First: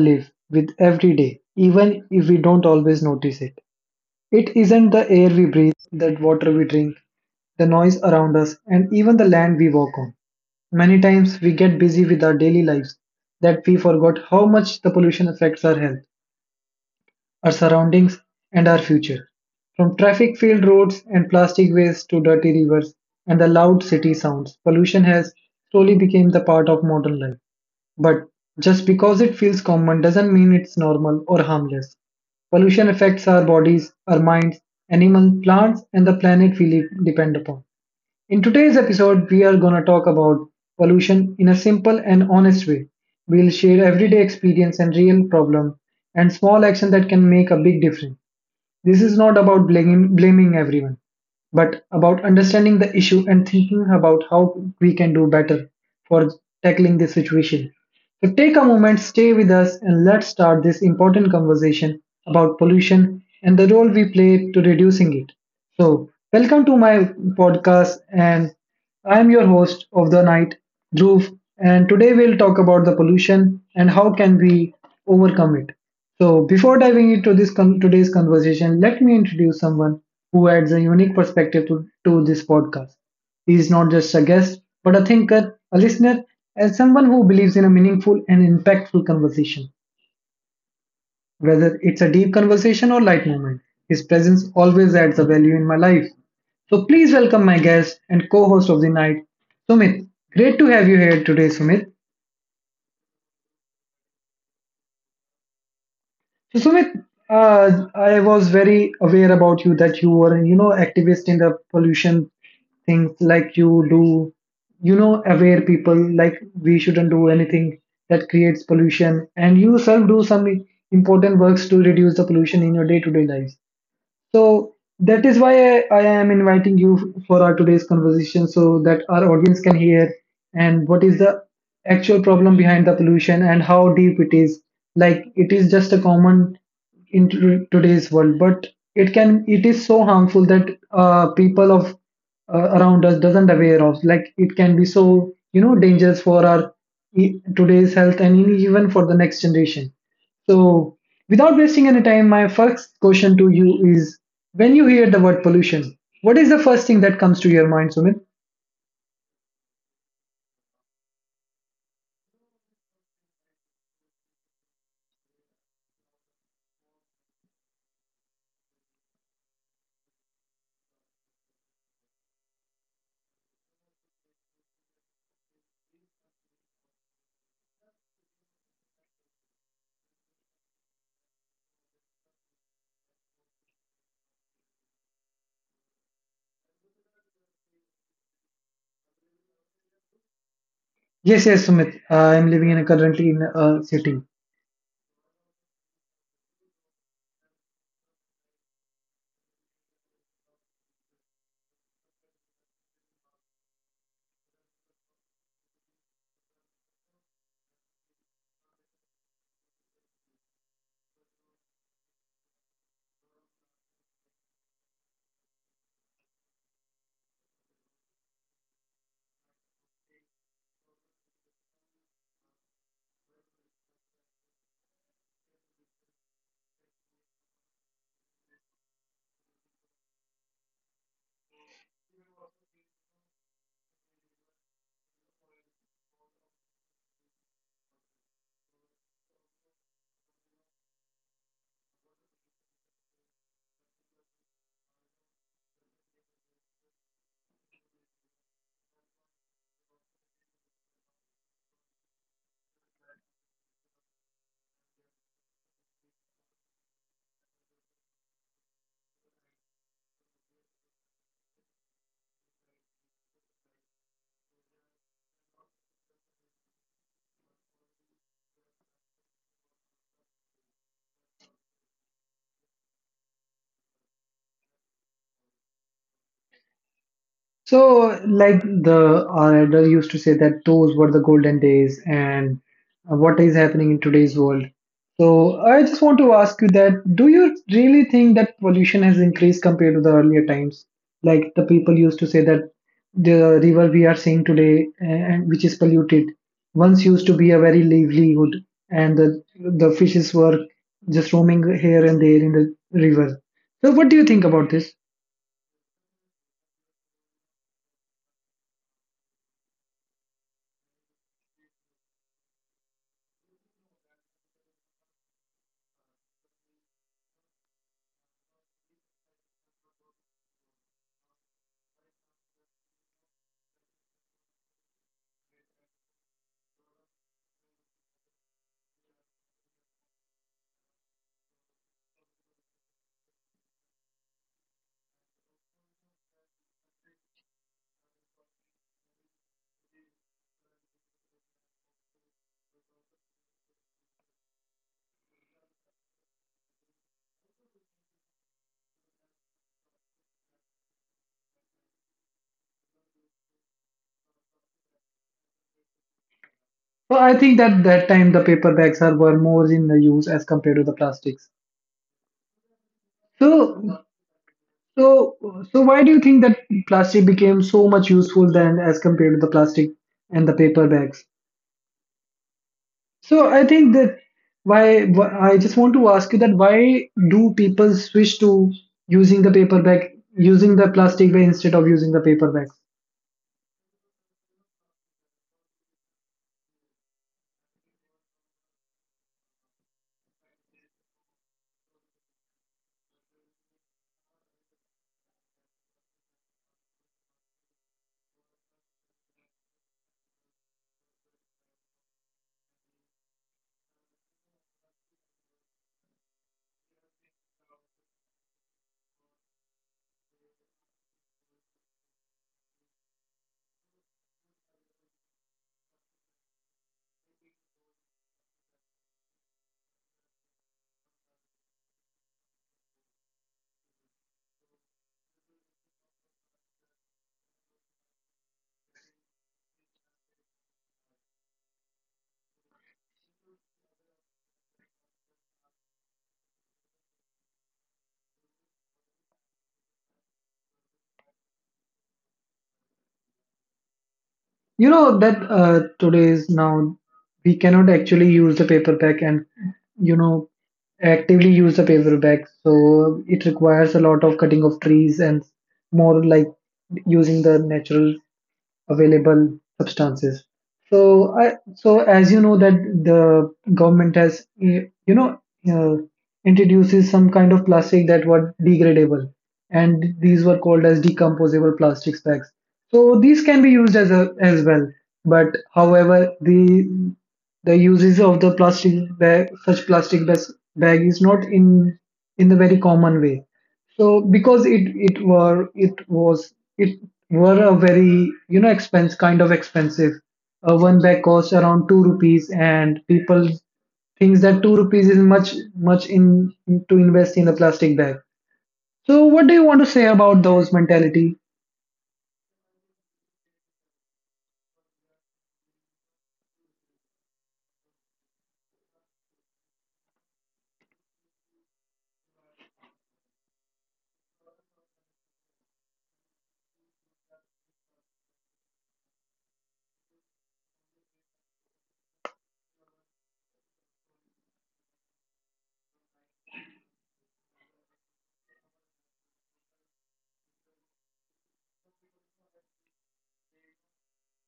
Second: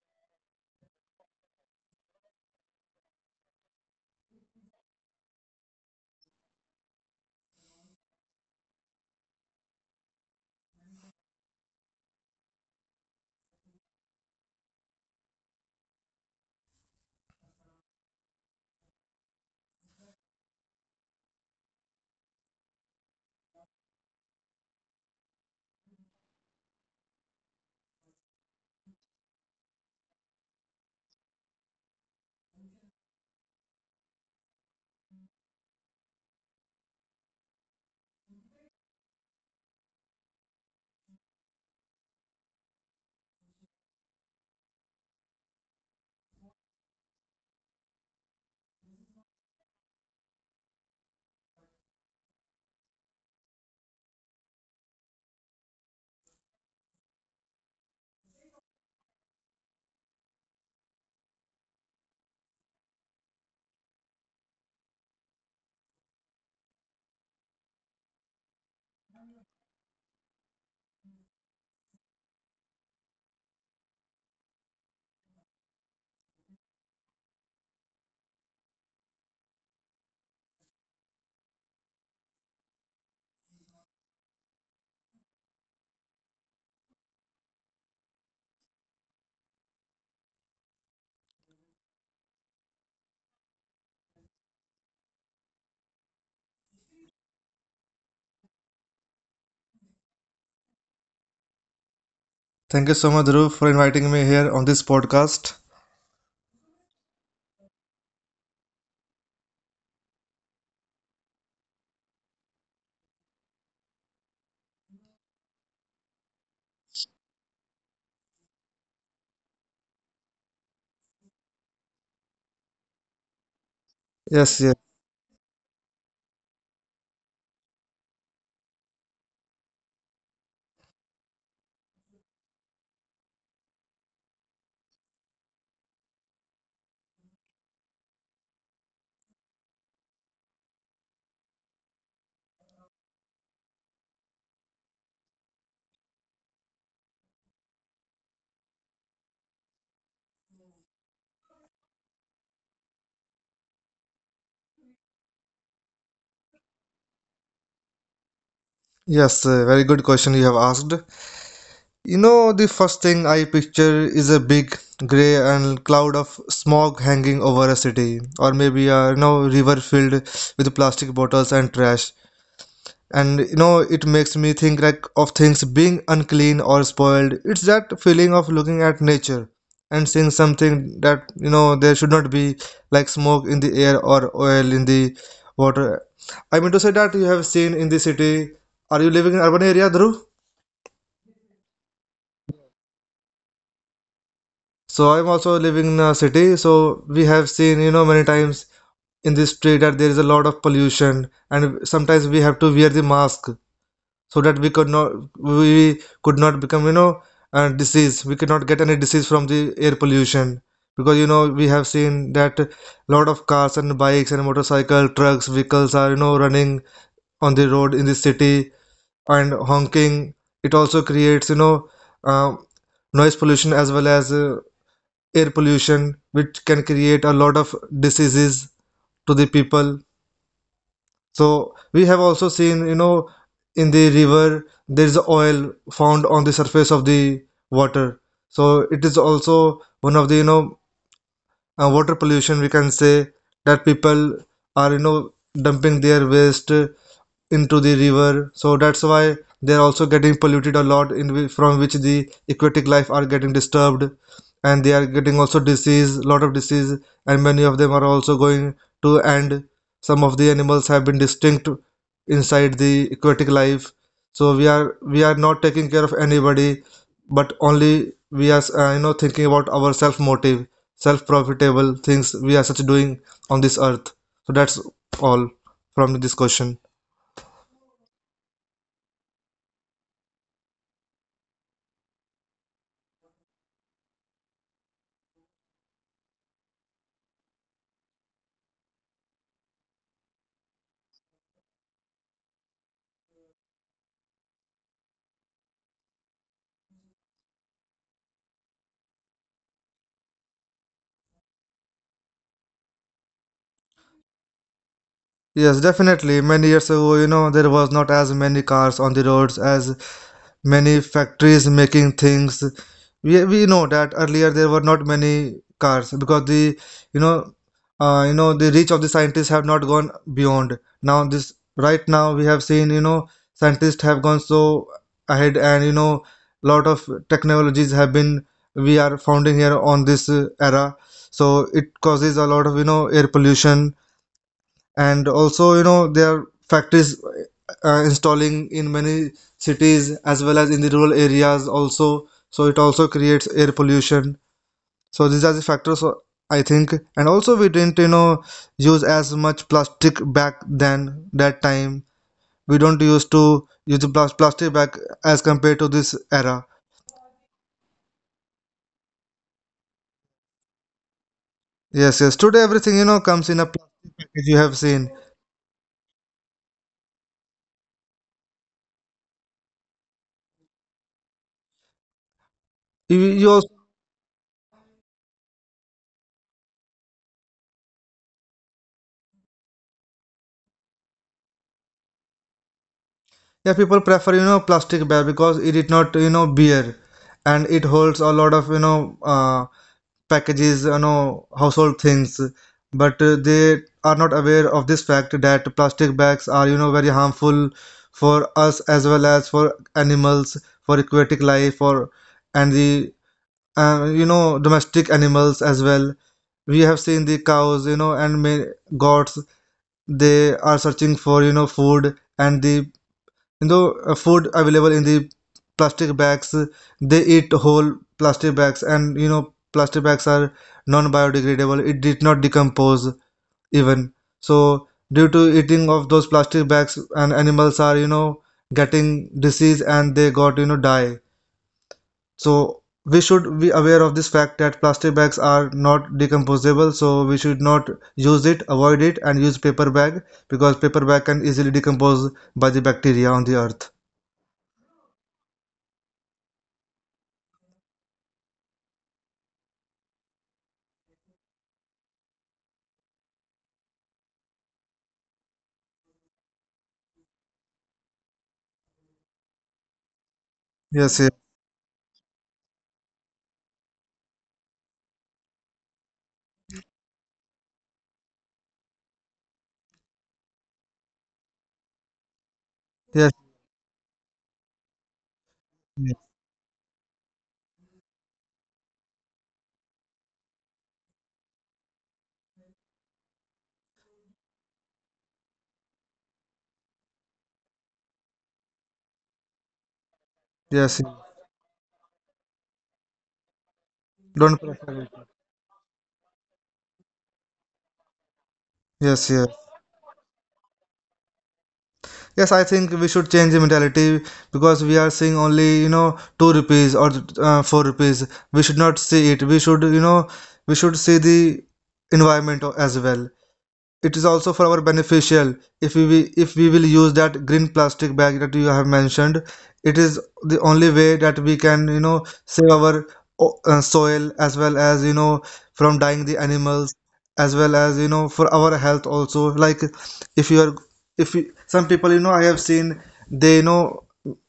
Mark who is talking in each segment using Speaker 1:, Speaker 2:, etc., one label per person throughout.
Speaker 1: live with every day, even if we don't always notice it. It isn't the air we breathe, the water we drink, the noise around us, and even the land we walk on. Many times we get busy with our daily lives that we forgot how much the pollution affects our health our surroundings, and our future. From traffic filled roads and plastic waste to dirty rivers and the loud city sounds, pollution has slowly become the part of modern life. But just because it feels common doesn't mean it's normal or harmless. Pollution affects our bodies, our minds, animals, plants, and the planet we live, depend upon. In today's episode, we are going to talk about pollution in a simple and honest way. We'll share everyday experience and real problem and small action that can make a big difference. This is not about blaming everyone, but about understanding the issue and thinking about how we can do better for tackling this situation. So take a moment, stay with us, and let's start this important conversation about pollution and the role we play to reducing it. So, welcome to my podcast, and I am your host of the night, Dhruv, and today we'll talk about the pollution and how can we overcome it. So, before diving into today's conversation, let me introduce someone who adds a unique perspective to this podcast. He is not just a guest, but a thinker, a listener, and someone who believes in a meaningful and impactful conversation. Whether it's a deep conversation or light moment, his presence always adds a value in my life. So please welcome my guest and co-host of the night, Sumit. Great to have you here today, Sumit.
Speaker 2: Thank you so much, Dhruv, for inviting me here on this podcast.
Speaker 1: So Sumit, I was very aware about you that you were, you know, activist in the pollution things like you do, you know, aware people like we shouldn't do anything that creates pollution, and you yourself do some important works to reduce the pollution in your day-to-day lives.
Speaker 2: Yes, yes,
Speaker 1: So that is why I am inviting you for our today's conversation so that our audience can hear and what is the actual problem behind the pollution and how deep it is. Like it is just a common in today's world, but it is so harmful that people of around us doesn't aware of. Like it can be so you know dangerous for our today's health and even for the next generation. So, without wasting any time, my first question to you is when you hear the word pollution, what is the first thing that comes to your mind, Sumit?
Speaker 2: yes, very good question you have asked. You know, the first thing I picture is a big grey and cloud of smog hanging over a city, or maybe a river filled with plastic bottles and trash. And it makes me think like of things being unclean or spoiled. It's that feeling of looking at nature and seeing something that there should not be, like smoke in the air or oil in the water. I mean to say that you have seen in the city, are you living in urban area, Dhruv?
Speaker 1: Yes, yes, Sumit. I am living in a currently in a city.
Speaker 2: So I'm also living in a city, so we have seen, you know, many times in this street that there is a lot of pollution, and sometimes we have to wear the mask so that we could not, we could not become, disease, we could not get any disease from the air pollution. Because you know we have seen that a lot of cars and bikes and motorcycle trucks vehicles are, you know, running on the road in the city and honking. It also creates, uh, noise pollution as well as, air pollution, which can create a lot of diseases to the people. So we have also seen, you know, in the river there is oil found on the surface of the water. So it is also one of the, water pollution, we can say, that people are, you know, dumping their waste into the river. So that's why they're also getting polluted a lot, from which the aquatic life are getting disturbed, and they are getting also disease, lot of disease. And many of them are also going to end. Some of the animals have been distinct inside the aquatic life. So we are not taking care of anybody, but only we are, you know, thinking about our self motive, self profitable things we are such doing on this earth. So that's all from this question.
Speaker 1: So, like the our elder used to say that those were the golden days, and what is happening in today's world. So, I just want to ask you that: do you really think that pollution has increased compared to the earlier times? Like the people used to say that the river we are seeing today, and which is polluted, once used to be a very livelihood, and the fishes were just roaming here and there in the river. So, what do you think about this?
Speaker 2: Yes, definitely. Many years ago, you know, there was not as many cars on the roads as many factories making things. We know that earlier there were not many cars because the, you know you know, the reach of the scientists have not gone beyond. Now this right now we have seen, you know, scientists have gone so ahead, and you know lot of technologies have been, we are founding here on this, era. So it causes a lot of, you know, air pollution. And also you know there are factories installing in many cities as well as in the rural areas also, so it also creates air pollution. So these are the factors, I think. And also we didn't, you know, use as much plastic back then, that time we don't used to use the plastic back as compared to this era.
Speaker 1: So I think that that time the paper bags are were more in the use as compared to the plastics.
Speaker 2: Yes, yes, today everything, you know, comes in a
Speaker 1: So
Speaker 2: plastic package, you have seen.
Speaker 1: so so why do you think that plastic became so much useful then as compared to the plastic and the paper bags?
Speaker 2: you,
Speaker 1: So
Speaker 2: you
Speaker 1: I think that I just want to ask you that why do people switch to using the paper bag using the plastic bag instead of using the paper bag?
Speaker 2: Yeah, people prefer, you know, plastic bag because it did not, you know, bear, and it holds a lot of, packages, you know, household things. But they are not aware of this fact that plastic bags are, you know, very harmful for us as well as for animals, for aquatic life, or and the, you know, domestic animals as well. We have seen the cows, you know, and may goats, they are searching for, you know, food, and the food available in the plastic bags, they eat whole plastic bags. And you know plastic bags are non-biodegradable, it did not decompose even. So due to eating of those plastic bags and animals are, you know, getting disease, and they got, you know, die. So we should be aware of this fact that plastic bags are not decomposable, so we should not use it, avoid it, and use paper bag, because paper bag can easily decompose by the bacteria on the earth.
Speaker 1: You know that today's now we cannot actually use the paper bag and you know actively use the paper bag. So it requires a lot of cutting of trees and more like using the natural available substances.
Speaker 2: Yes, yes.
Speaker 1: So as you know that the government has, eh, you know, uh, introduces some kind of plastic that were degradable, and these were called as decomposable plastics bags. So
Speaker 2: Yes,
Speaker 1: these can be used as a, as well, but
Speaker 2: yes,
Speaker 1: however, the uses of the plastic bag, such bag is not in in the very common way. So because it was it were a very you know expense kind of expensive. One
Speaker 2: yes. Yes.
Speaker 1: bag costs around two rupees, and people thinks
Speaker 2: Don't
Speaker 1: that two
Speaker 2: pressure
Speaker 1: rupees
Speaker 2: it.
Speaker 1: is much in- to invest in a plastic bag. So,
Speaker 2: Yes, yes.
Speaker 1: what do you want to say about those mentality?
Speaker 2: Yes, I think we should change the mentality, because we are seeing only, you know, two rupees or four rupees. We should not see it. We should, you know, we should see the environment as well. It is also for our beneficial if we if we will use that green plastic bag that you have mentioned. It is the only way that we can, you know, save our soil, as well as, you know, from dying the animals, as well as, you know, for our health also. Like if you are, if you, some people, you know, I have seen they, you know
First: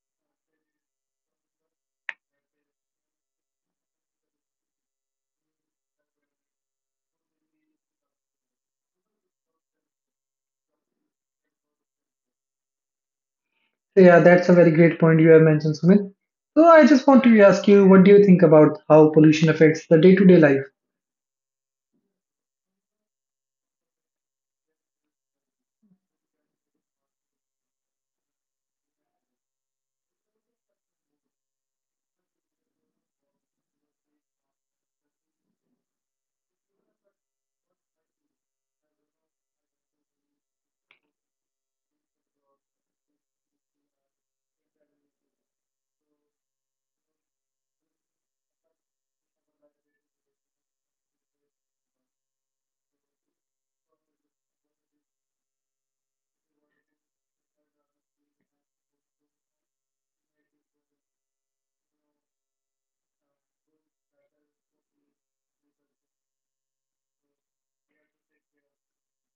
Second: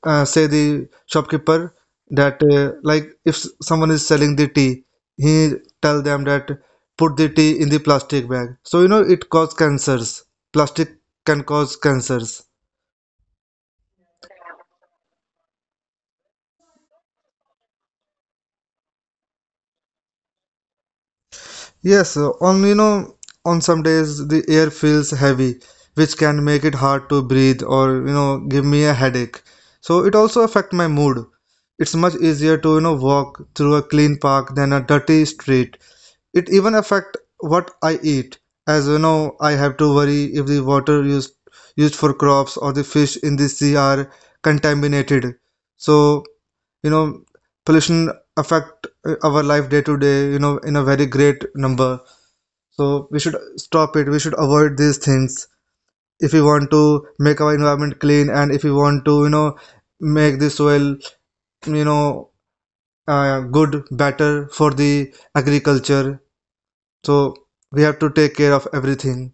Speaker 2: uh, say the shopkeeper that, like if someone is selling the tea, he tell them that put the tea in the plastic bag. So you know it causes cancers. Plastic can cause cancers.
Speaker 1: So, yeah, that's a very great point you have mentioned, Sumit. So, I just want to ask you, what do you think about how pollution affects the day-to-day life?
Speaker 2: Yes, on you know on some days the air feels heavy, which can make it hard to breathe or, you know, give me a headache. So it also affect my mood. It's much easier to, you know, walk through a clean park than a dirty street. It even affect what I eat, as you know I have to worry if the water used for crops or the fish in the sea are contaminated. So you know pollution affect, our life day to day, you know, in a very great number. So we should stop it, we should avoid these things, if we want to make our environment clean, and if we want to, you know, make the soil, you know good, better for the agriculture. So we have to take care of everything.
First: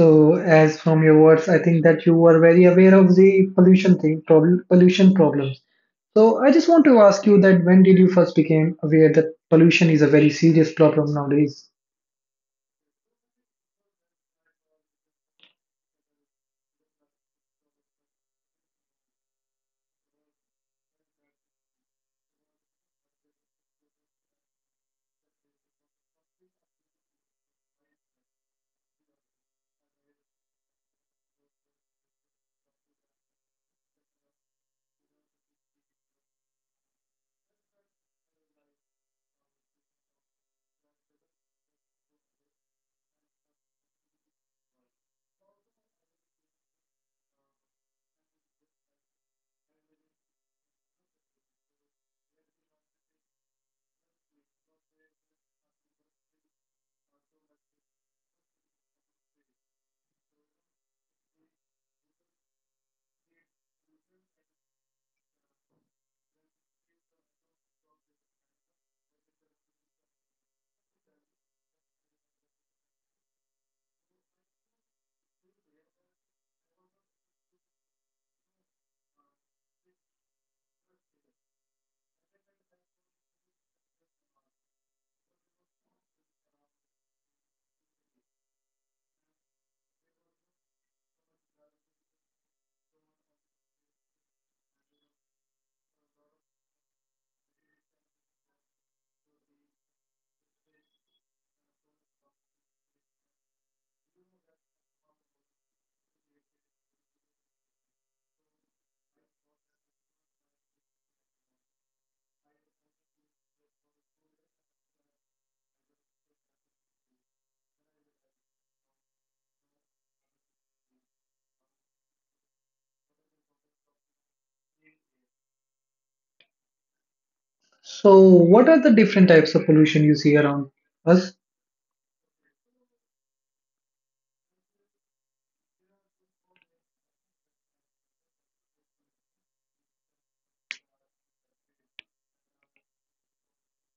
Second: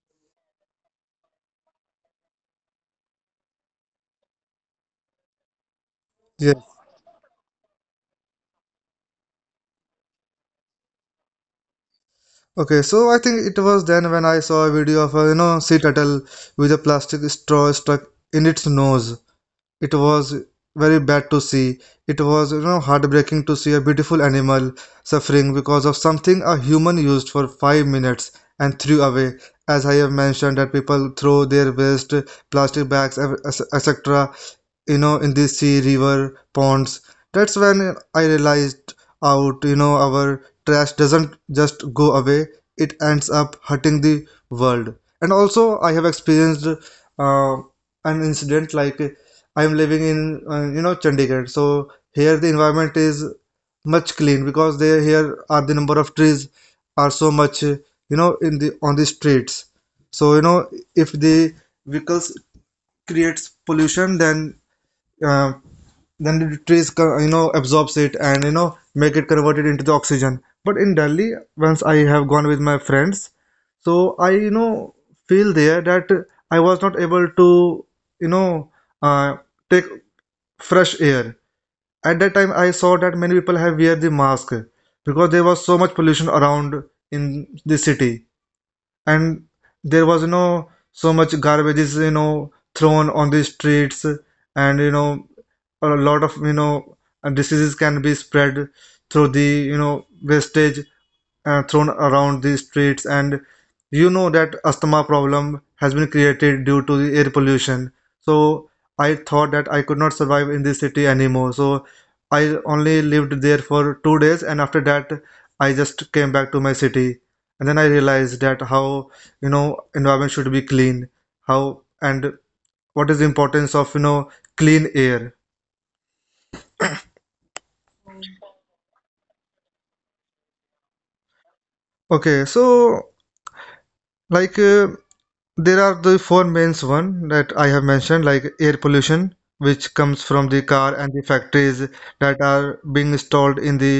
Speaker 1: So, as from your words, I think that you were very aware of the pollution thing, problem, pollution problems. So, I just
Speaker 2: Yes.
Speaker 1: want to ask you that when did you first became aware that pollution is a very serious problem nowadays?
Speaker 2: Okay, so I think it was then when I saw a video of a, you know, sea turtle with a plastic straw stuck in its nose. It was very bad to see. It was, you know, heartbreaking to see a beautiful animal suffering because of something a human used for 5 minutes and threw away. As I have mentioned, that people throw their waste, plastic bags, etc, you know, in the sea, river, ponds. That's when I realized out, you know, our trash doesn't just go away, it ends up hurting the world. And also I have experienced, an incident like I'm living in, you know, Chandigarh, so here the environment is much clean because there here are the number of trees are so much, you know, in the on the streets. So you know if the vehicles creates pollution, then, uh, then the you know, absorbs it, and you know make it converted into the oxygen. But in Delhi once I have gone with my friends, so I, you know, feel there that I was not able to, you know uh, take fresh air. At that time I saw that many people have wear the mask because there was so much pollution around in the city. And there was no so much garbage, you know, thrown on the streets. And you know a lot of, diseases can be spread through the, you know, wastage thrown around the streets. And you know that asthma problem has been created due to the air pollution. So I thought that I could not survive in this city anymore, so I only lived there for 2 days, and after that I just came back to my city. And then I realized that how, you know, environment should be clean, how, and what is the importance of, you know, clean air.
Speaker 1: So, what are the different types of pollution you see around us?
Speaker 2: Okay, so like, there are the four main one that I have mentioned, like air pollution, which comes from the car and the factories that are being installed in the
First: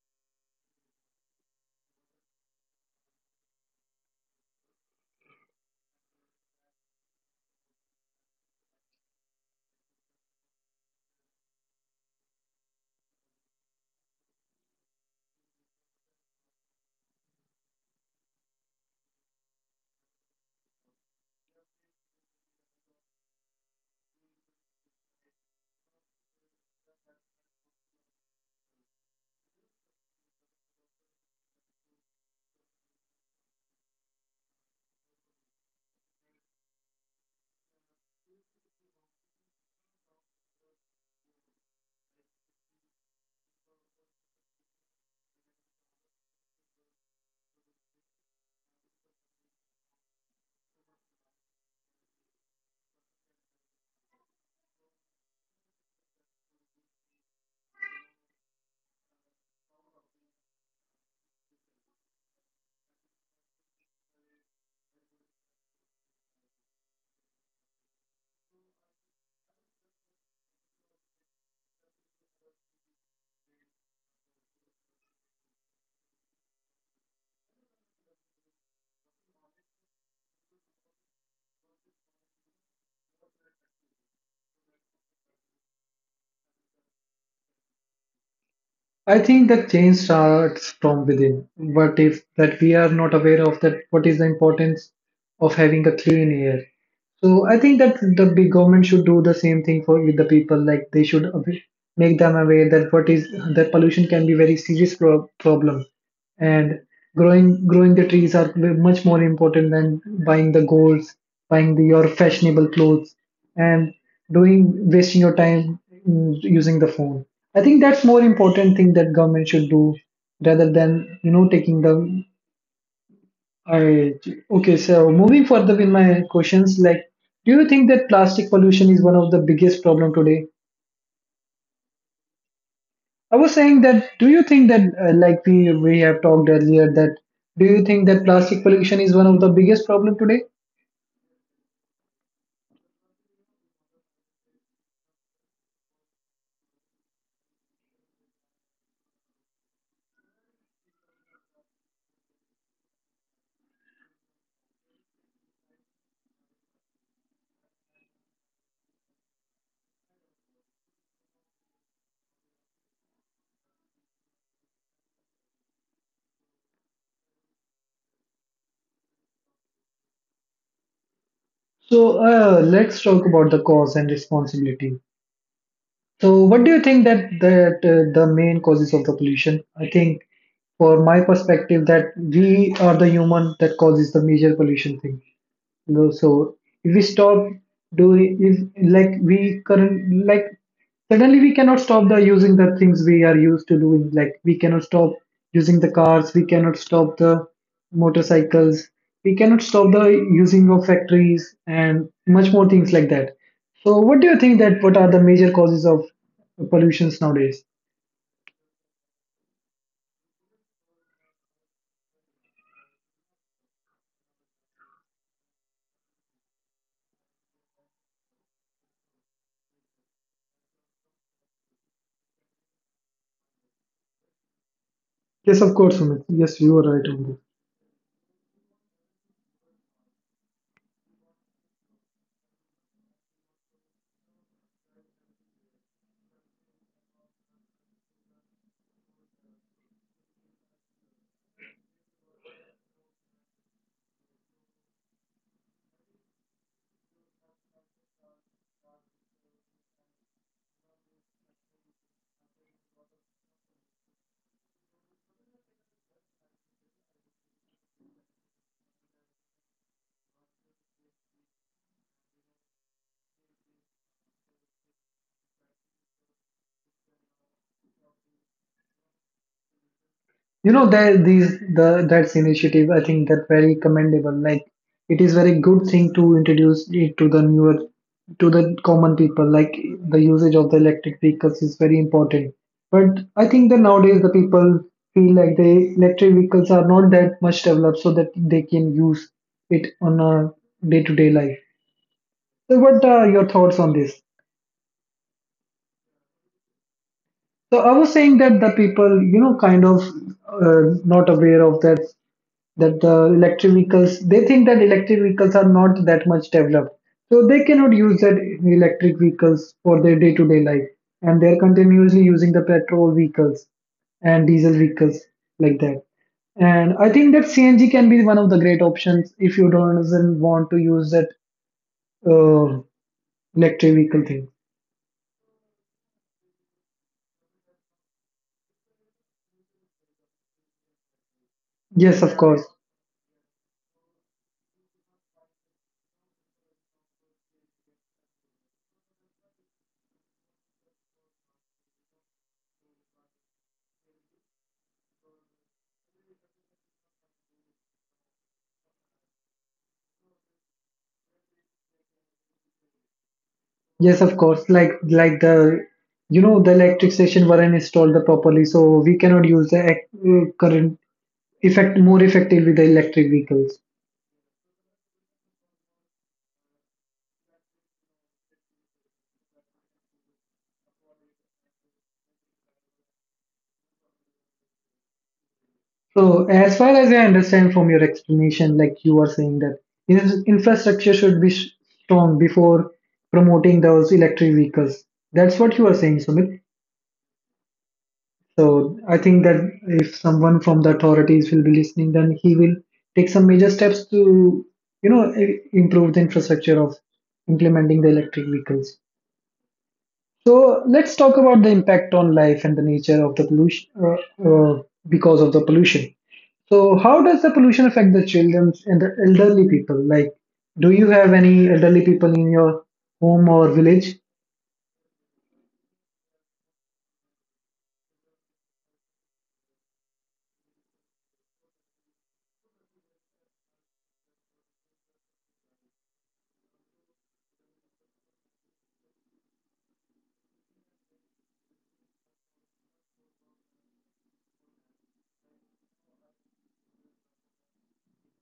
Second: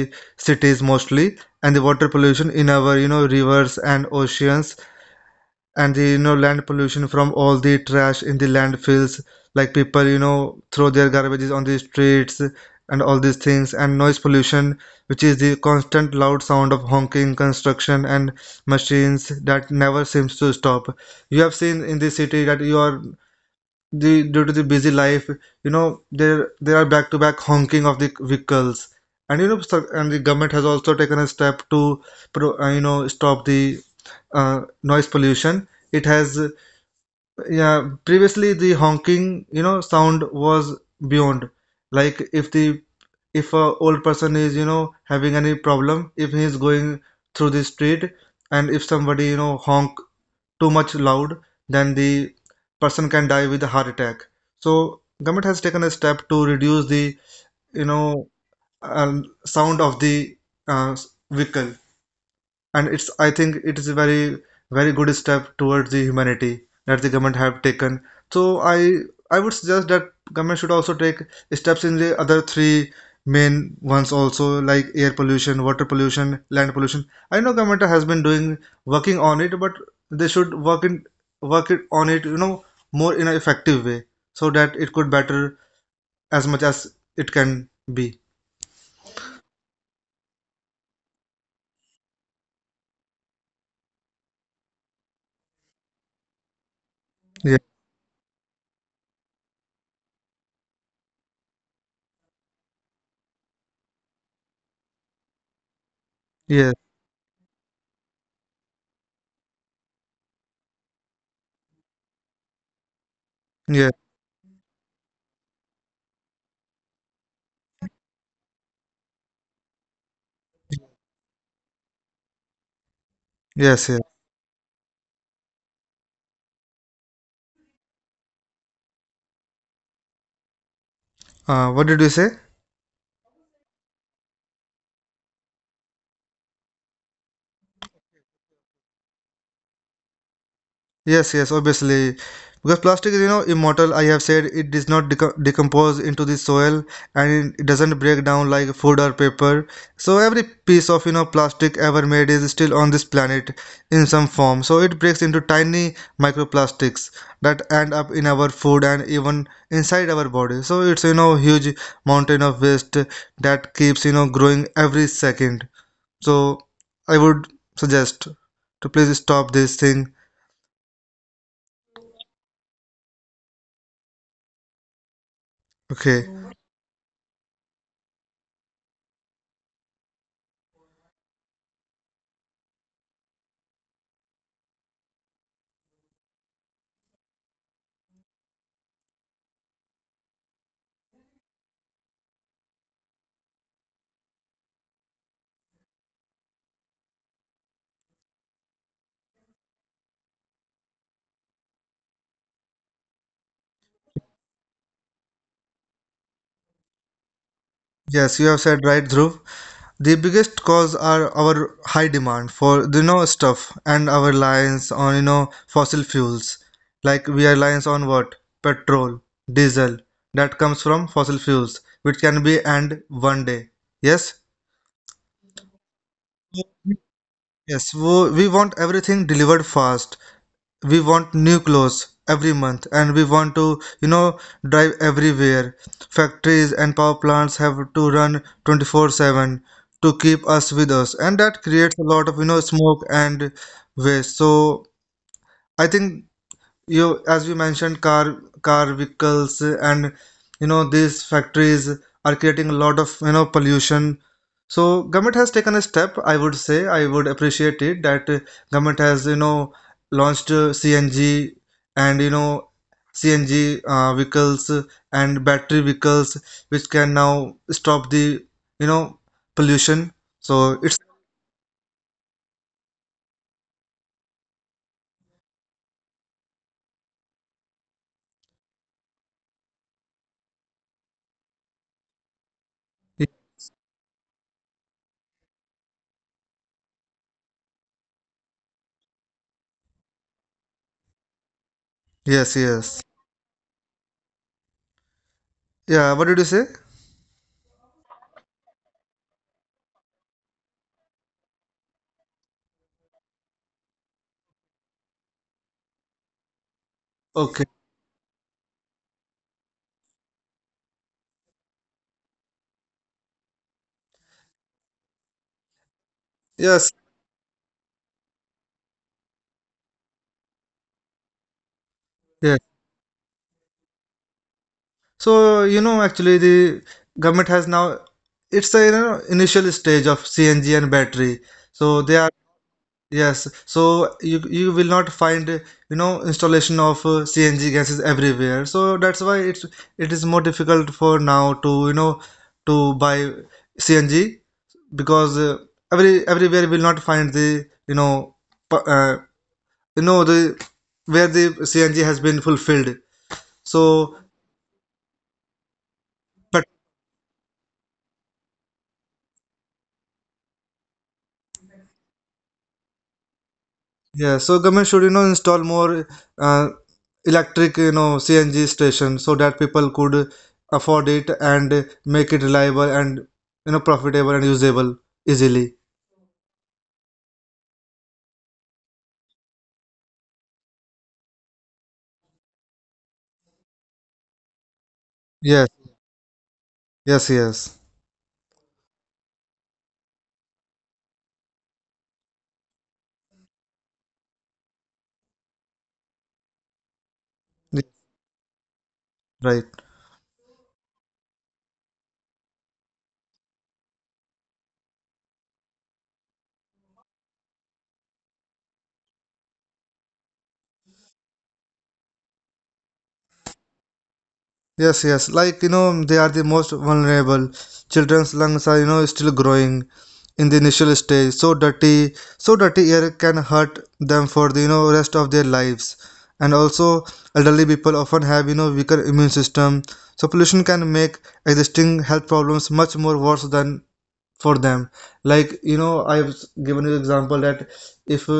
Speaker 2: cities mostly. And the water pollution in our, you know, rivers and oceans. And the, you know, land pollution from all the trash in the landfills, like people, you know, throw their garbages on the streets and all these things. And noise pollution, which is the constant loud sound of honking, construction and machines that never seems to stop. You have seen in the city that you are, the due to the busy life, you know, there are back-to-back honking of the vehicles. And you know, and the government has also taken a step to, you know, stop the, noise pollution. It has, yeah, previously the honking, you know, sound was beyond. Like if the, if a old person is, you know, having any problem, if he is going through the street, and if somebody, you know, honk too much loud, then the person can die with a heart attack. So government has taken a step to reduce the you know sound of the uh, vehicle. And it's I think it is a very very good step towards the humanity that the government have taken. So i I would suggest that government should also take steps in the other three main ones also, like air pollution, water pollution, land pollution. I know government has been doing working on it, but they should work in work it on it, more in an effective way so that it could better as much as it can be.
Speaker 1: I think that change starts from within. But if that we are not aware of that, what is the importance of having a clean air? So I
Speaker 2: Yeah,
Speaker 1: think that the big government should do the same thing for with the people. Like make them aware that what is that pollution can be very serious problem, and
Speaker 2: yeah,
Speaker 1: growing the trees are much more important than buying the golds, buying the, your fashionable clothes,
Speaker 2: yeah.
Speaker 1: and doing wasting your time using the phone. I think that's more important thing that government should do rather than you know taking the
Speaker 2: Yes, yeah.
Speaker 1: I Okay, so moving further with my questions, like, do you think that plastic pollution is one of the biggest problem today?
Speaker 2: What did you say?
Speaker 1: I was saying that, do you think that, like we have talked earlier, that do you think that plastic pollution is one of the biggest problem today?
Speaker 2: Yes, yes, obviously. Because plastic is, you know, immortal. I have said it does not decompose into the soil, and it doesn't break down like food or paper. So every piece of, you know, plastic ever made is still on this planet in some form. So it breaks into tiny microplastics that end up in our food and even inside our body. So it's, you know, huge mountain of waste that keeps, you know, growing every second. So I would suggest to please stop this thing.
Speaker 1: So let's talk about the cause and responsibility.
Speaker 2: Okay.
Speaker 1: So what do you think that that the main causes of the pollution? I think, for my perspective, that we are the human that causes the major pollution thing. No, so if we stop doing, if like we current like suddenly we cannot stop the using the things we are used to doing. Like we cannot stop using the cars, we cannot stop the motorcycles, we cannot stop the using of factories and much more things like that. So what do you think that what are the major causes of pollutions nowadays?
Speaker 2: Yes, you have said right, Dhruv. The biggest cause are our high demand for the you know stuff and our reliance on you know fossil fuels. Like we are reliance on what? Petrol, diesel. That comes from fossil fuels, which can be end one day. Yes.
Speaker 1: Yes, of course, Sumit. Yes, you are right on this.
Speaker 2: Yes, we want everything delivered fast. We want new clothes every month, and we want to you know drive everywhere. Factories and power plants have to run 24/7 to keep us with us, and that creates a lot of you know smoke and waste. So I think, you as you mentioned car vehicles, and you know these factories are creating a lot of you know pollution. So government has taken a step. I would say, I would appreciate it that government has you know launched, CNG, and you know CNG, vehicles, and battery vehicles, which can now stop the you know pollution.
Speaker 1: You
Speaker 2: So
Speaker 1: know
Speaker 2: it's...
Speaker 1: that these the that's initiative. I think that very commendable. Like it is very good thing to introduce it to the newer to the common people. Like the usage of the electric vehicles is very important. But I think that nowadays the people feel like the electric vehicles are not that much developed so that they can use it on a day to day life.
Speaker 2: Yes,
Speaker 1: So
Speaker 2: yes.
Speaker 1: what are your thoughts on this?
Speaker 2: Yeah, what did you say?
Speaker 1: So I was saying that the people, you know, kind of not aware of that that the electric vehicles they think that electric vehicles are not that much developed, so they
Speaker 2: Okay.
Speaker 1: cannot use that electric vehicles for their day-to-day life, and they're continuously using the petrol vehicles and diesel vehicles like that. And
Speaker 2: Yes.
Speaker 1: I think that CNG can be one of the great options if you don't doesn't want to use that uh, electric vehicle thing.
Speaker 2: So, you know, actually, the government has now, it's a you know initial stage of CNG and battery. So they
Speaker 1: Yes,
Speaker 2: are...
Speaker 1: of course.
Speaker 2: Yes. So you will not find you know installation of CNG gases everywhere. So that's why it is more difficult for now to you know to buy CNG because everywhere will not find the you know pu- uh, you know the where the CNG has been fulfilled. So...
Speaker 1: Yes, of course. Like the you know the electric station weren't installed properly, so we cannot use the current effect more effectively the electric vehicles.
Speaker 2: Yeah, so government should, you know, install more uh, electric, you know, CNG station so that people could afford it and make it reliable and, you know, profitable and usable easily.
Speaker 1: So as far as I understand from your explanation, like you are saying that infrastructure should be strong before promoting those electric vehicles. That's
Speaker 2: Yes,
Speaker 1: what you are saying, Sumit.
Speaker 2: yes, yes.
Speaker 1: So I think that if someone from the authorities will be listening, then he will take some major steps to, you know, improve the infrastructure of
Speaker 2: Yes.
Speaker 1: implementing the electric vehicles.
Speaker 2: Right.
Speaker 1: So let's talk about the impact on life and the nature of the pollution because of the pollution. So how does the pollution affect the children and the elderly people? Like, do you have any elderly people in your home or village?
Speaker 2: Yes, yes. Like, you know, they are the most vulnerable. Children's lungs are, you know, still growing in the initial stage. So dirty, air can hurt them for the, you know, rest of their lives. And also, elderly people often have, you know, weaker immune system. So pollution can make existing health problems much more worse than for them. Like, you know, I've given you example that if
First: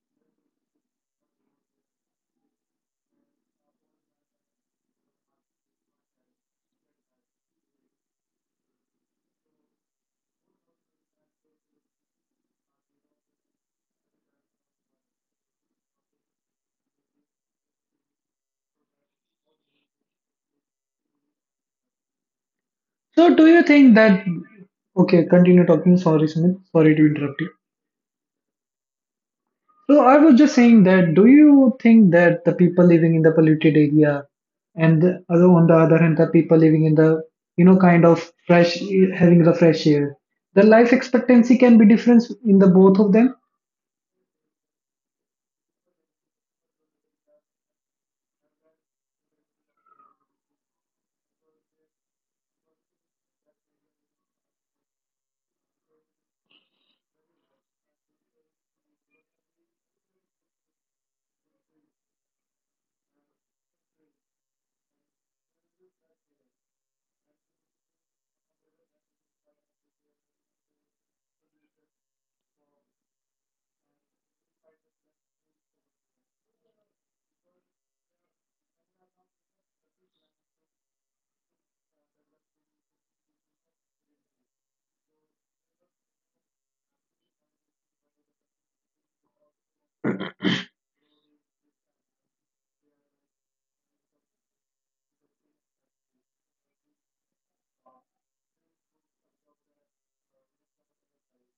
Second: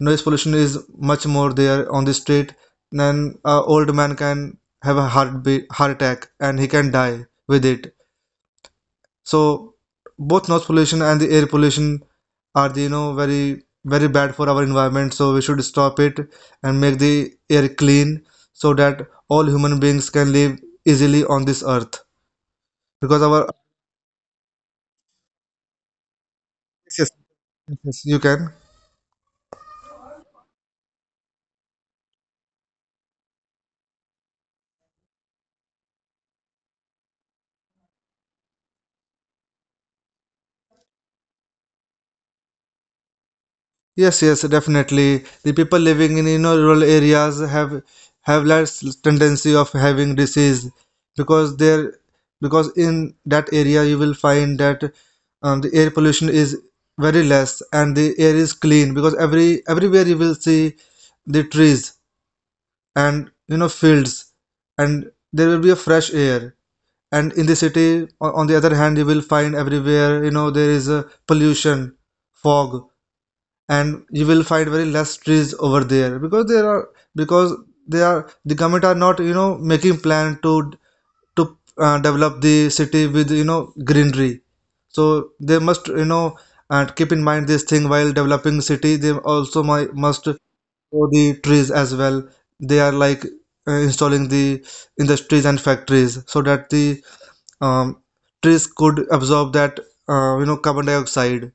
Speaker 2: noise pollution is much more there on the street, then a old man can have a heart attack and he can die with it. So both noise pollution and the air pollution are the you know very very bad for our environment. So we should stop it and make the air clean so that all human beings can live easily on this earth because
Speaker 1: So do
Speaker 2: our...
Speaker 1: you think that? Okay, continue talking. Sorry, Sumit. Sorry to
Speaker 2: Yes,
Speaker 1: interrupt you.
Speaker 2: yes, yes, you can.
Speaker 1: So I was just saying that, do you think that the people living in the polluted area and the other, on the other hand, the people living in the kind of fresh, having the fresh air, the life expectancy can be different in the both of them?
Speaker 2: Yes, yes, definitely. The people living in you know rural areas have less tendency of having disease because there, because in that area you will find that the air pollution is very less and the air is clean because everywhere you will see the trees and you know fields, and there will be a fresh air. And in the city, on the other hand, you will find everywhere you know there is a pollution, fog, and you will find very less trees over there because there are, because they are, the government are not you know making plan to develop the city with you know greenery. So they must you know, and keep in mind this thing while developing city. They also must grow the trees as well. They are like installing the industries and factories so that the um, trees could absorb that you know carbon dioxide.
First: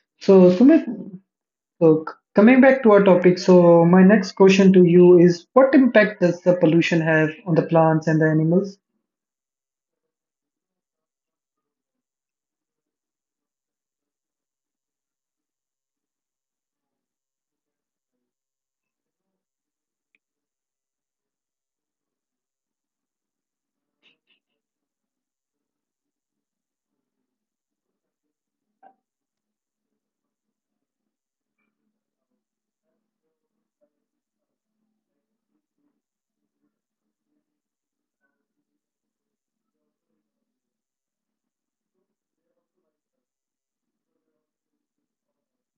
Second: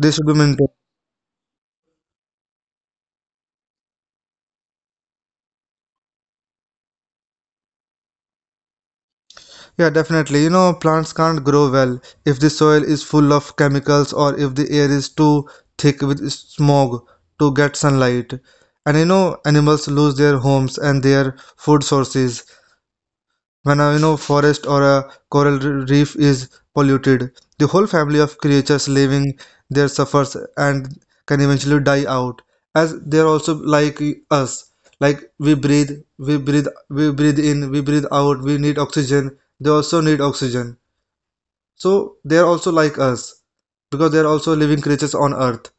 Speaker 2: They should be
Speaker 1: So
Speaker 2: maintained.
Speaker 1: Sumit, so coming back to our topic, so my next question to you is, what impact does the pollution have on the plants and the animals?
Speaker 2: Yeah, definitely. You know, plants can't grow well if the soil is full of chemicals or if the air is too thick with smog to get sunlight. And you know, animals lose their homes and their food sources. When a you know forest or a coral reef is polluted, the whole family of creatures living there suffers and can eventually die out, as they are also like us. Like we breathe in, we breathe out. We need oxygen, they also need oxygen. So they are also like us because they are also living creatures on earth.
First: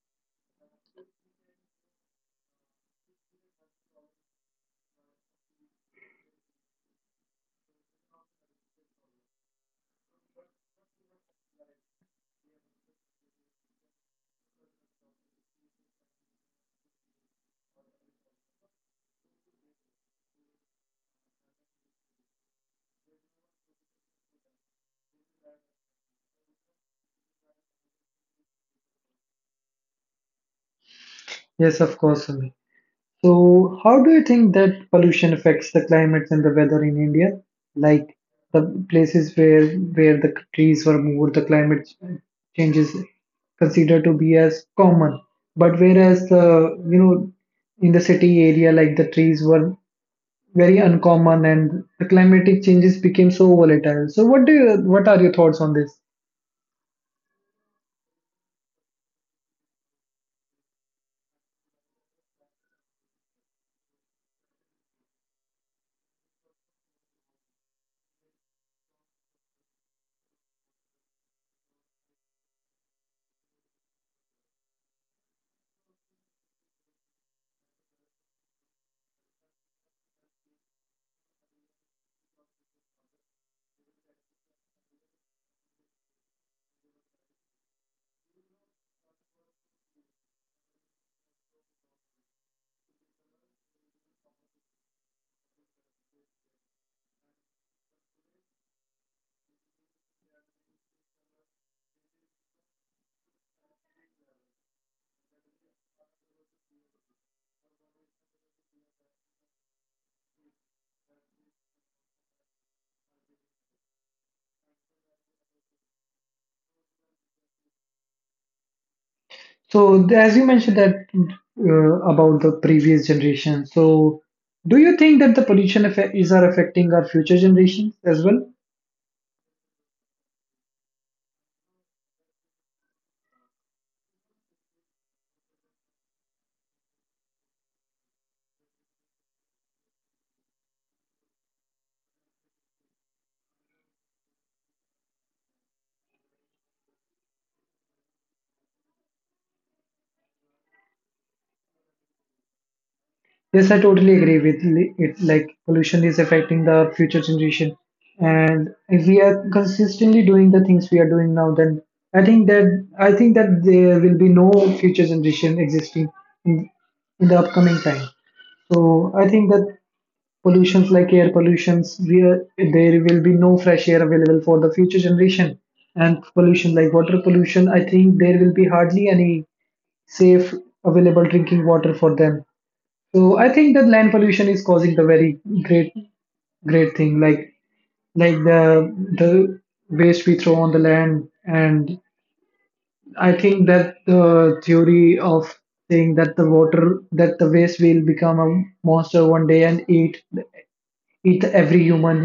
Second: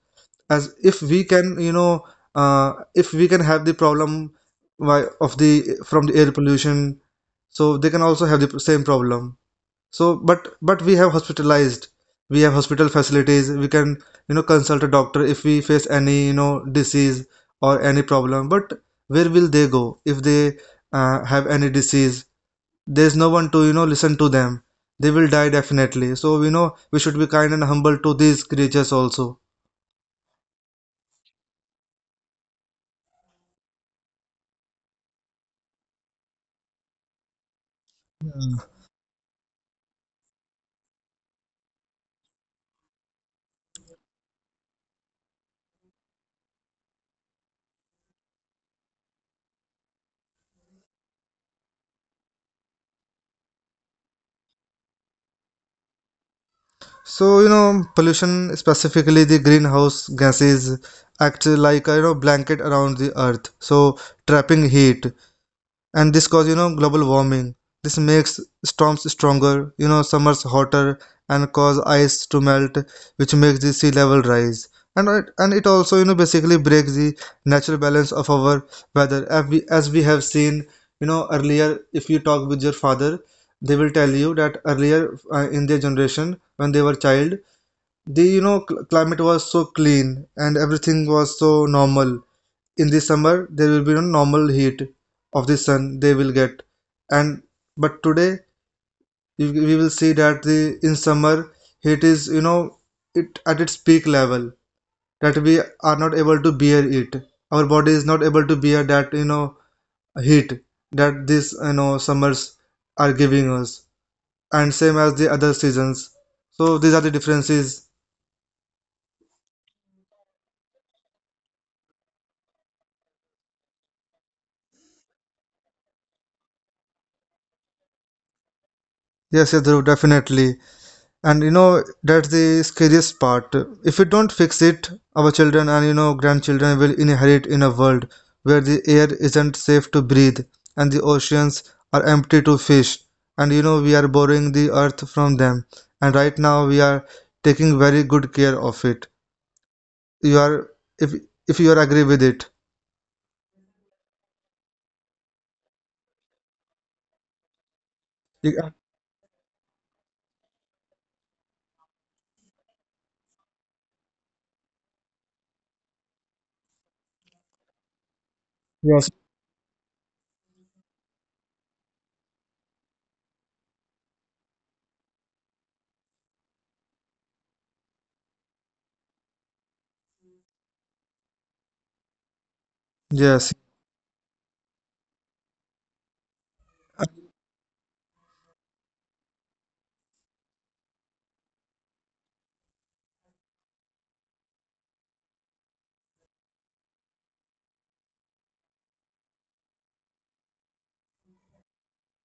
Speaker 2: As, if we can, you know, if we can have the problem, why of the from the air pollution, so they can also have the same problem. So but we have hospital facilities. We can you know consult a doctor if we face any you know disease or any problem. But where will they go if they have any disease? There's no one to you know listen to them. They will die definitely. So you know we should be kind and humble to these creatures also.
Speaker 1: Yes, of course, Sumit. So, how do you think that pollution affects the climates and the weather in India? Like the places where the trees were moved, the climate changes considered to be as common. But whereas the in the city area, like the trees were very uncommon and the climatic changes became so volatile. So, what do you, what are your thoughts on this?
Speaker 2: So, you know, pollution, specifically the greenhouse gases, act like a you know blanket around the earth, so trapping heat, and this cause you know global warming. This makes storms stronger, you know, summers hotter, and cause ice to melt, which makes the sea level rise. And it also you know basically breaks the natural balance of our weather, as we have seen, you know, earlier. If you talk with your father, they will tell you that earlier in their generation when they were child, the you know climate was so clean and everything was so normal. In the summer there will be no normal heat of the sun they will get. And but today we will see that the in summer, heat is you know it at its peak level, that we are not able to bear it. Our body is not able to bear that you know heat that these you know summers are giving us, and same as the other seasons. So these are the differences.
Speaker 1: So as you mentioned that about the previous generation, so do you think that the pollution effect is are affecting our future generations as well?
Speaker 2: Yes, yes, Dhruv, definitely. And you know that's the scariest part. If we don't fix it, our children and you know grandchildren will inherit in a world where the air isn't safe to breathe and the oceans are empty to fish. And you know we are borrowing the earth from them, and right now we are taking very good care of it. You are, if if you are agree with it.
Speaker 1: Yes, I totally agree with it. Like pollution is affecting the future generation,
Speaker 2: Yeah.
Speaker 1: and if we are consistently doing the things we are doing now, then I think that I think that there will be no future generation existing in, in the upcoming time.
Speaker 2: Yes,
Speaker 1: So I think that pollutions like air pollutions, where there will be no fresh air available for the future generation, and pollution like water pollution, I think there will be hardly any safe available drinking water for them. So I
Speaker 2: yes.
Speaker 1: think that land pollution is causing the very great thing like the waste we throw on the land. And I think that the theory of saying that the water that the waste will become a monster one day and eat with every human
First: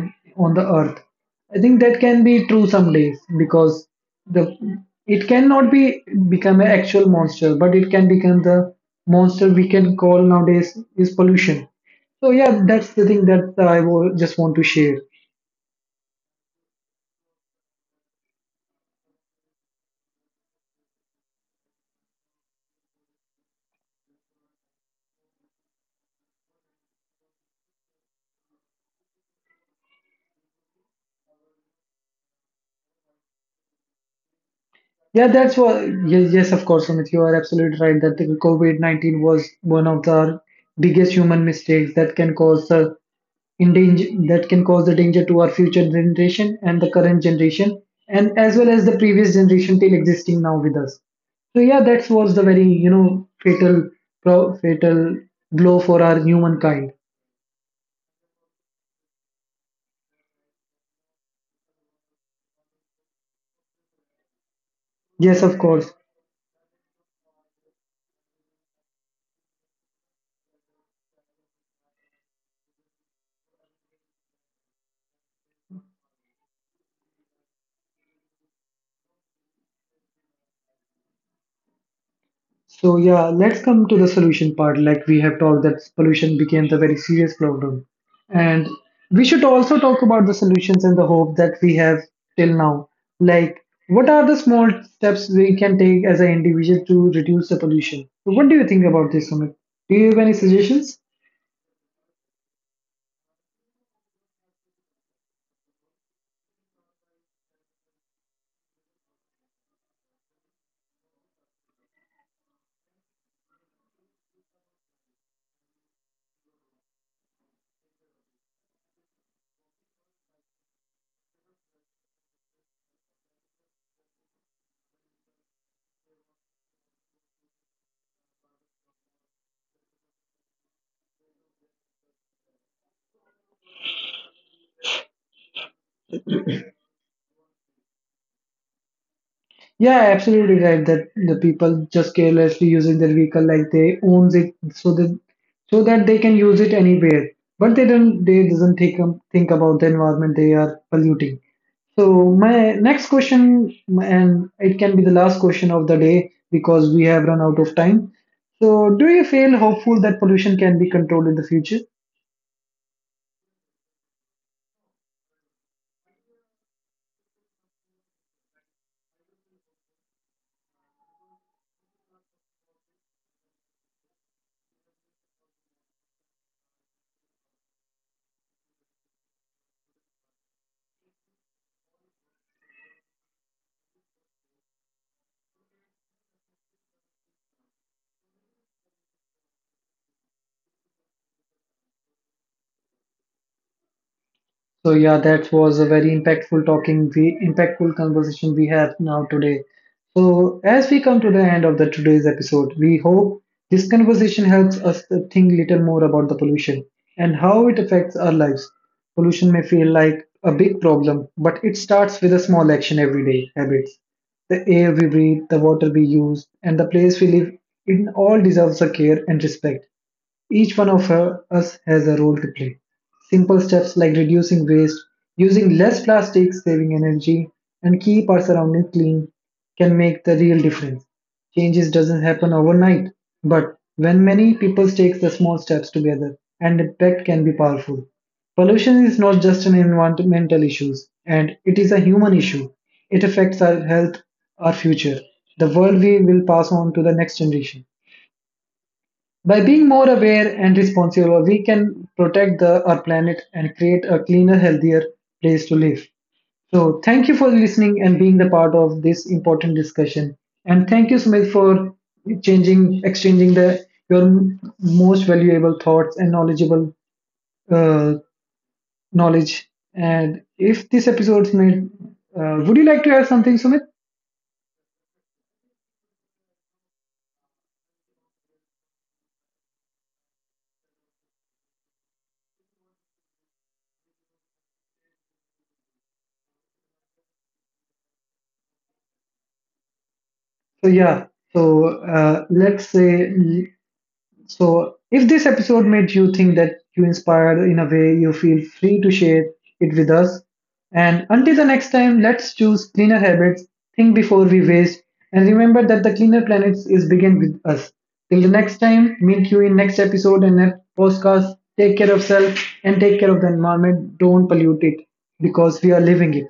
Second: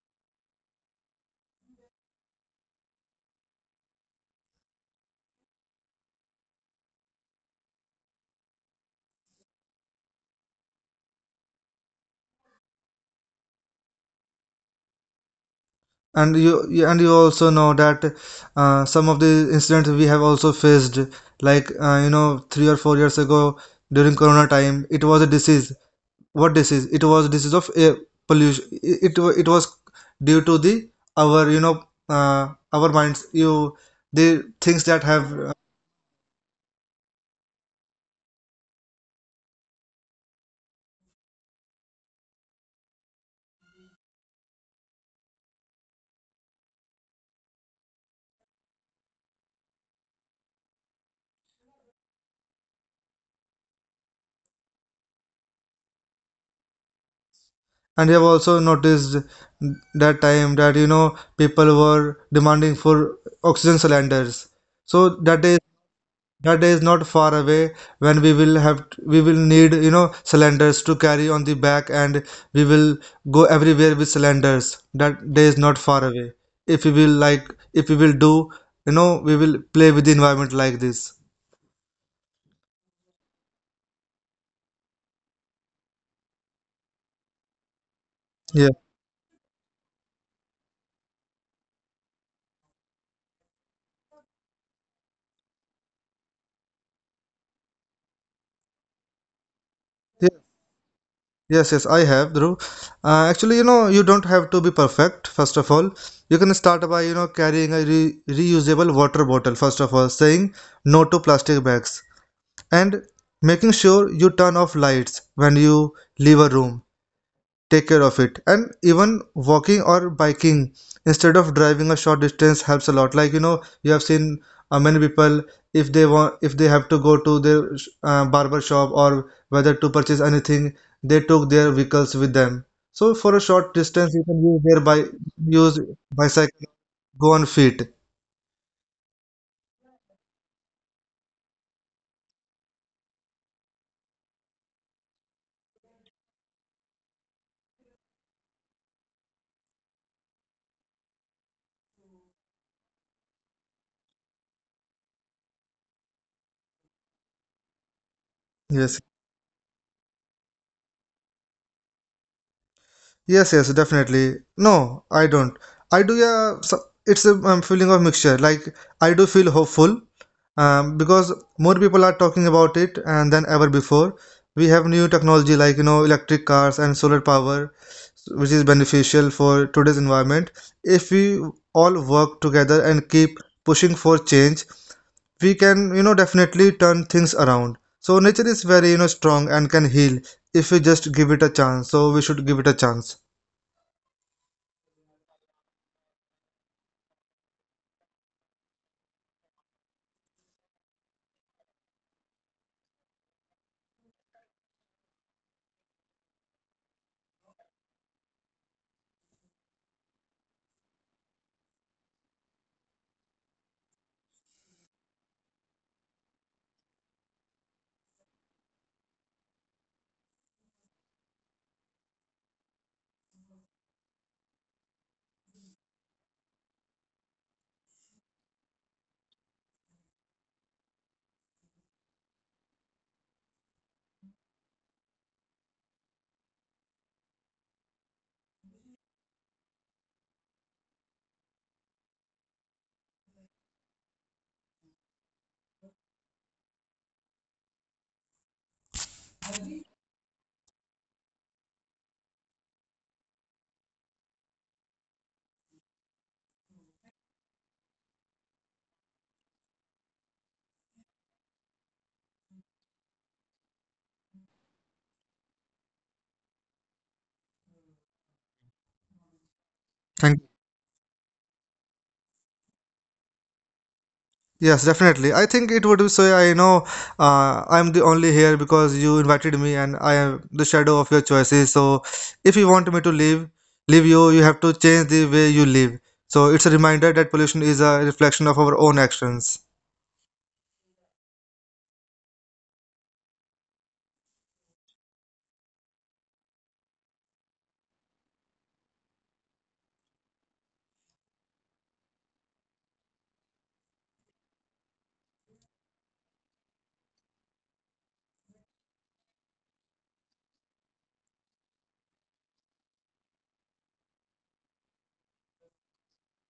Speaker 1: on the earth, I think that can be true some days, because the it cannot be become an actual monster, but it can become the monster we can call nowadays is pollution. So yeah, that's the thing that I will just want to share.
Speaker 2: And you also know that some of the incidents we have also faced, like you know 3 or 4 years ago during corona time. It was a disease. What disease? It was disease of air pollution. It was due to the our you know uh, our minds, you, the things that have
Speaker 1: Yeah, that's what. Yes, yes, of course, Amit, you are absolutely right that the COVID-19 was one of the biggest human mistakes that can cause the. In danger, that can cause the danger to our future generation and the current generation, and as well as the previous generation till existing now with us. So yeah, that was the very fatal fatal blow for our humankind.
Speaker 2: and you have also noticed that time that you know people were demanding for oxygen cylinders. So
Speaker 1: Yes,
Speaker 2: that
Speaker 1: of
Speaker 2: is...
Speaker 1: course.
Speaker 2: That day is not far away when we will need you know cylinders to carry on the back, and we will go everywhere with cylinders. That day is not far away. If we will, like, if we will do you know, we will play with the environment like this.
Speaker 1: So yeah, let's come to the solution part. Like we have talked that pollution becomes a very serious problem. And
Speaker 2: Yeah.
Speaker 1: we should also talk about the solutions and the hope that we have till now. Like what are the small steps we can take as an individual to reduce the pollution? So what do you think about this, Sumit? Do you have
Speaker 2: Yeah.
Speaker 1: any suggestions?
Speaker 2: Yes, yes, I have, Dhruv. Actually, you know, you don't have to be perfect, first of all. You can start by, you know, carrying a re reusable water bottle, first of all, saying no to plastic bags, and making sure you turn off lights when you leave a room. Take care of it. And even walking or biking instead of driving a short distance helps a lot. Like, you know, you have seen many people, if they have to go to their barber shop or whether to purchase anything, they took their vehicles with them. So for a short distance, you can use their use bicycle, go on feet.
Speaker 1: Yeah, absolutely right. That the people just carelessly using their vehicle like they owns it, so that so that they can use it anywhere. But they don't. They doesn't think about the environment they are polluting. So my next question, and it can be the last question of the day because we have run out of time. So
Speaker 2: Yes.
Speaker 1: do you feel hopeful that pollution can be controlled in the future?
Speaker 2: Yes, yes, definitely. No, I don't. I do, yeah. So it's a feeling of mixture. Like, I do feel hopeful because more people are talking about it and than ever before. We have new technology like, you know, electric cars and solar power, which is beneficial for today's environment. If we all work together and keep pushing for change, we can, you know, definitely turn things around. So, nature is very, you know, strong and can heal if we just give it a chance. So, we should give it a chance.
Speaker 1: So yeah, that was a very impactful talking, the impactful conversation we have now today. So as we come to the end of the today's episode, we hope this conversation helps us to think little more about the pollution and how it affects our lives. Pollution may feel like a big problem, but it starts with a small action every day habits. The air we breathe, the water we use, and the place we live, it all deserves a care and respect. Each one of us has a role to play. Simple steps like reducing waste, using less plastic, saving energy, and keep our surroundings clean can make the real difference. Changes doesn't happen overnight, but when many people take the small steps together, and impact can be powerful. Pollution is not just an environmental issue, and it is a human issue. It affects our health, our future, the world we will pass on to the next generation. By being more aware and responsible, we can protect the, our planet and create a cleaner, healthier place to live. So, thank you for listening and being the part of this important discussion. And thank you, Smith, for changing, exchanging the your most valuable thoughts and knowledgeable uh, knowledge. And
Speaker 2: Thank...
Speaker 1: if this episode's made, would you like to add something, Sumit?
Speaker 2: Yes, definitely. I think it would be so. I know, I'm the only here because you invited me, and I am the shadow of your choices. So, if you want me to leave, leave you, you have to change the way you live. So, it's a reminder that pollution is a reflection of our own actions.
Speaker 1: So yeah, so let's say. So, if this episode made you think that you inspired in a way, you feel free to share it with us. And until the next time, let's choose cleaner habits, think before we waste, and remember that the cleaner planets is begin with us. Till the next time, meet you in next episode and next podcast. Take care of self and take care of the environment. Don't pollute it because we are living it.